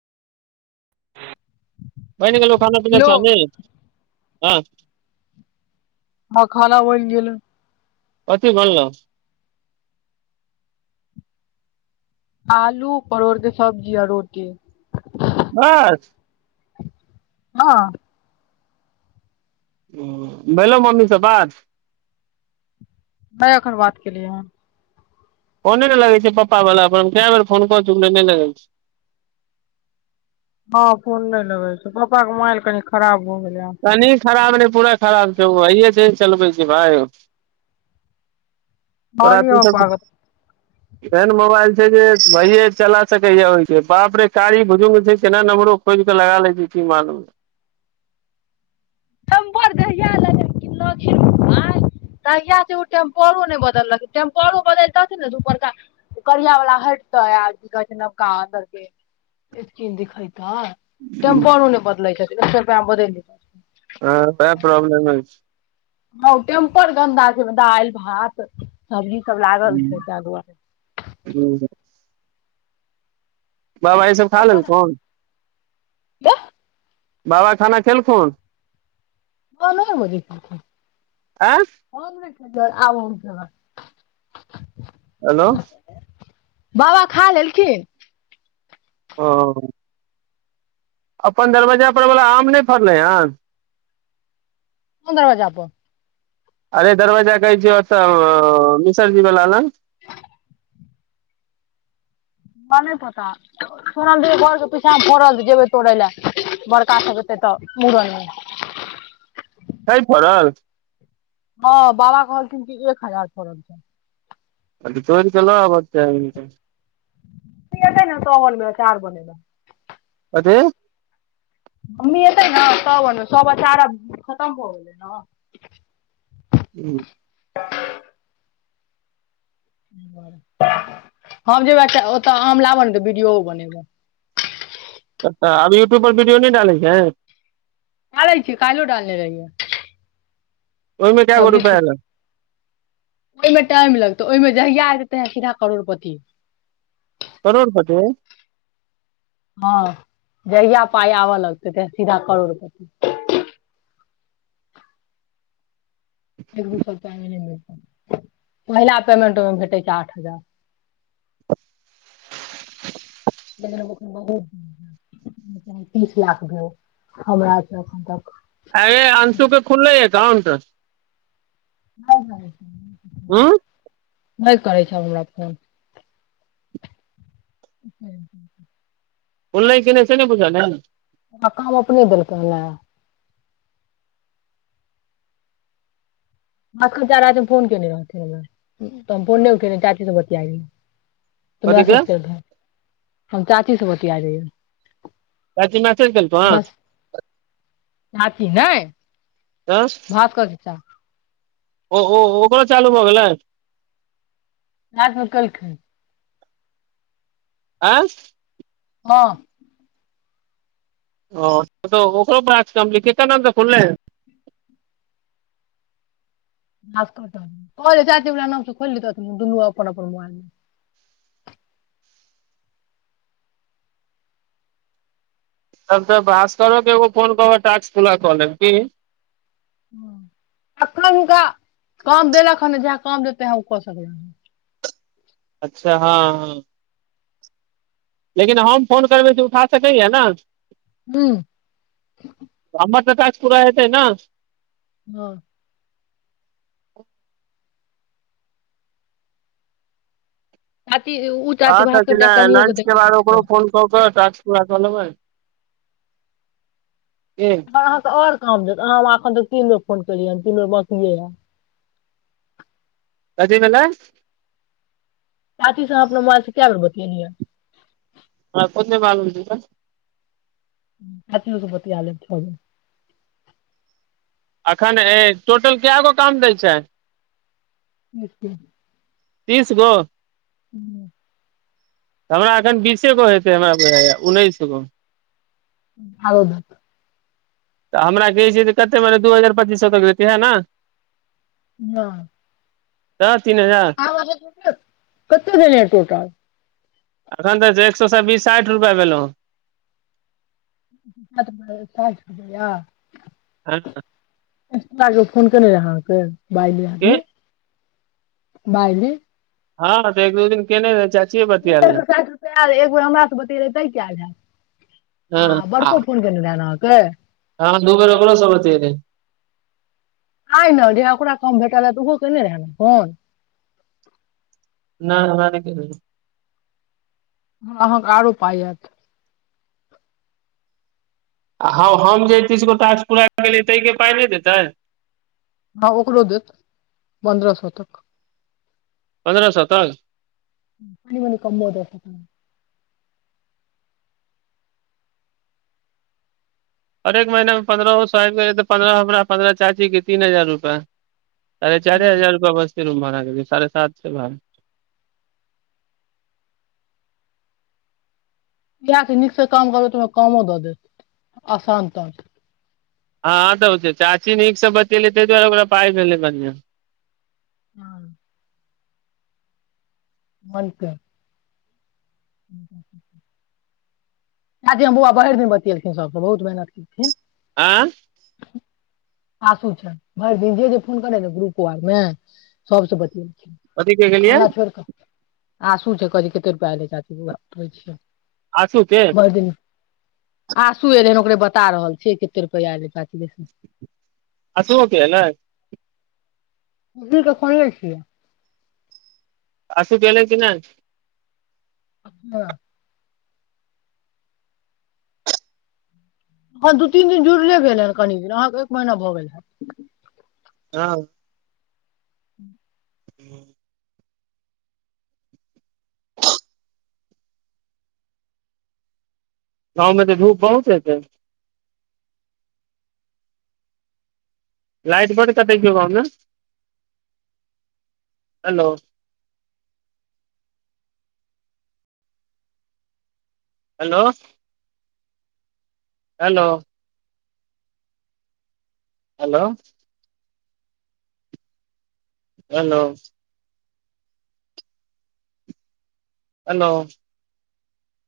बनि गेलो खाना पीना हेलो चाउमिन हँ हँ खाना बनि गेलइ कथी बनलौ आलू परोरके सब्जी आ रोटी बस हँ ओ भेलौ मम्मी सँ बात नहि एखन बात केलियै हन फोने ने लगै छै पप्पा वला पर हम के बेर फोन कऽ चुकलियै नहि लगै छै [inaudible] हँ फोन नहि लगै छै पप्पा के मोबइल कनी खराब भ गेलै हन। कनी खराब नहि पूरा खराब छीयै ओ आइये से न चलबै छै भाय तोरा की कहलियै सब पापा एहन मोबाइल छै जे भैये चला सकैय ओइके बाप रे कारी बुजुर्ग छै केना नम्बरो खोजि कऽ लगा लै छै की मालूम [inaudible] [unintelligible] तहिया से ओ टेम्परो नहि बदलखिन टेम्परो बदलि तथिन नऽ जे उपरका करिया वला हैटते आ की कहै छै नवका अन्दरके स्किन दिखैतै तऽ टेम्परो नहि बदललकैए एक सौ रुपैयामे बदलि दितै हँ तैं प्रॉब्लम अछि हउ टेम्पर गन्दा छै न दालि भात सब्जी सब लागल छै तैं दुआरे बाबा ई सब खा लेलथुन तऽ [inaudible] बाबा खाना खेलखुन हँ नये बजे खेलखिन आँय हम ने आब हम खेबैय हेलो बाबा खा लेलखिन ओ अपन दरवज्जा परवला आम नहि फड़लै हन पन्द्रह हजार पे [unintelligible] अरे दरवाजा कहै छिये ओतऽ मिसरजी बला लग हमरा नइ पता सुनलियै घर के पीछामे फड़ल छै जेबै तोड़ैय ले बड़का सब एतै तऽ मूरन मे छै फड़ल हँ बाबा कहलखिन कि एक हजार फड़ल छै। ओइके तोरि कऽ लऽ आबक चाही ने तऽ ने सो बनब तोहर बेकार बनैला कथी मम्मी एतै न तब अनबै सब अचार आब खतम भऽ गेलै न हूँ बरसा हम जेबै आचा ओतऽ आम लाबऽ न तऽ बीडियोओ बनेबै त तऽ आब यूट्यूब पर वीडियो नहि डालै छें डालै छिये काइलो डालने रहियै ओहिमे के गो सब्जी रुपैया अलो ओहिमे टाइम लगतै ओहिमे जहिया एततै सीधा करोड़पति करोड़पति हँ जहिया पाइ आबऽ लगतै तै सीधा करोड़ पति एक दू स रुपैया एहमे नइ अतौ पहिला पेमेंट ओहिमे भेटै छै आठ हजार [inaudible] [unintelligible] बहुत तीस लाख ग हमर स अखन तक अरे अंशु के खुलले एकाउंट [unintelligible] हू नहि करै छै आब हमरा फोन [unintelligible] खुललै की नइ से नहि बुझल अछि आ काम अपने देलके माँ अखनका राति मे फोन केने रहथिे हम फोन नहि उठे चाची स बतियैत रहियै त कथी के मैसेज कैर द ह हम चाची स बोतीयै रहियै चाची मसेज केलकौ ह कि नय भास्कर चाचा ओ ओ ओकरो चालू भऽ गेलै रायत मे केलखिन आँ हां ओऽ ओकरो पास कम्पली केकर नाम से खुलले [inaudible] कहलिए चाची ओकरा नामसँ खोयल लेहथतिन त दुनू अपन अपन मोबाईल मे [inaudible] तब तऽ भास्करोके एगो फोन कऽ कऽ टास्क पुरा कऽ लेब की ह अखनो हुनका काम देलकख हन ने जह काम देते हैं ओ कऽ सकय हं अच्छा हँ हँ लेकिन हम फोन करबै से उठा सकैऐ न हु हमर तऽ टास्क पूरा हतै ना हँ [inaudible] चाची उ चाची अहां सब भास्कर टा लै कनियो लंच के देखियौ बाद पूछि ओकरो फोन कऽ क टास्क पुरा क लेबय आहाँ त और आब आहा हम एखन तक तीन बेर फोन केलियै तीन बेर बाकियै या कथि भेलय साथी से अपना मोबाइल से क्य बेर बतियए है हँ कोनं चि मालुम छिकै चाचीयो स बतिया लेत छोरू अखन ए टोटल कए गो काम दए छै तिस के तीस गो ह हमरा अखन बीसे गो हेतै हमरा बुझया उन्नैस गो आरो दहक तऽ हमरा कहै छै तऽ कते बड़ दू हजार पच्चीस सए तक देतै इएह न नाय तऽ तीन हजार आब आ कते भेलय ए टोटल एखन तऽ छै एक सएसँ बीस साठि रुपैआ भेलहुँ ताजपुर जाय अ हँ फोन केने रह अहाँ के बाइली आदमी बाइली हँ तऽ एक दो दिन केने चा ऊ त एक सौ साईठ रुपैआ एक बेर हमरा सँ बतीऐलिये तय कै एयल रहे हैत हँ आ बड़ को फोन केने रहा न हँ दू बेर ओकरो से बतिएलिय आय ने र ओकरा काम भेटलै तऽ ओहो केने रहै ने कोन न हमरा नय केने रहै अहाँ के आरो पाइ आयत आ हँ हम जे तीस गोटा से ताजपूर आयिब गेलै ताहिके पाइ नय देतै हँ ओकरो देत पन्द्रह सए तक पन्द्रह सए तक कनि मनी कमबो दैत हर एक महीनामे पन्द्रहहो सए आबि गेलै तऽ पन्द्रहहो हमरा पन्द्रह चाचीके तीन हजार रुपैआ अरे चार हूँ हजार रुपआ बस रूम भाड़ा साढ़े सात से भर इहे छै नीकसँ काम करबै तऽमे कमो दऽ देत आसान त हँ तऽ छै चाची नीकसँ बतेलै ते दुआरे ओकरा पाइ भेलै बढ़िआँ हँ मलके [inaudible] दादी हम बौआ भरि दिन बतियेलखिन सभसँ बहुत मेहनत केलखिन आँ आसू छ भर दिन जे फोन करे ने गुरुपवारमे सबस बत कथी क गेलियै आशु छै कही कते रुपआ लै चची बै छियै आसू खयली आ सुू एत [unintelligible] ओकरे बता रहल छियै कते रुपैआ एलै पचस अशुओ के ऐलै उसी के खोलने छिऐ आंसु के एले की नहि हँ हँ दू तीन दिन जुड़ले भेल हेन कनि दिन अहाँके एक महीना भऽ गेल हँ हँ [inaudible] [inaudible] गाँवमे तऽ धूप बहुत हेतै लाइट बड कटै छौ गाँव में hello hello hello hello hello hello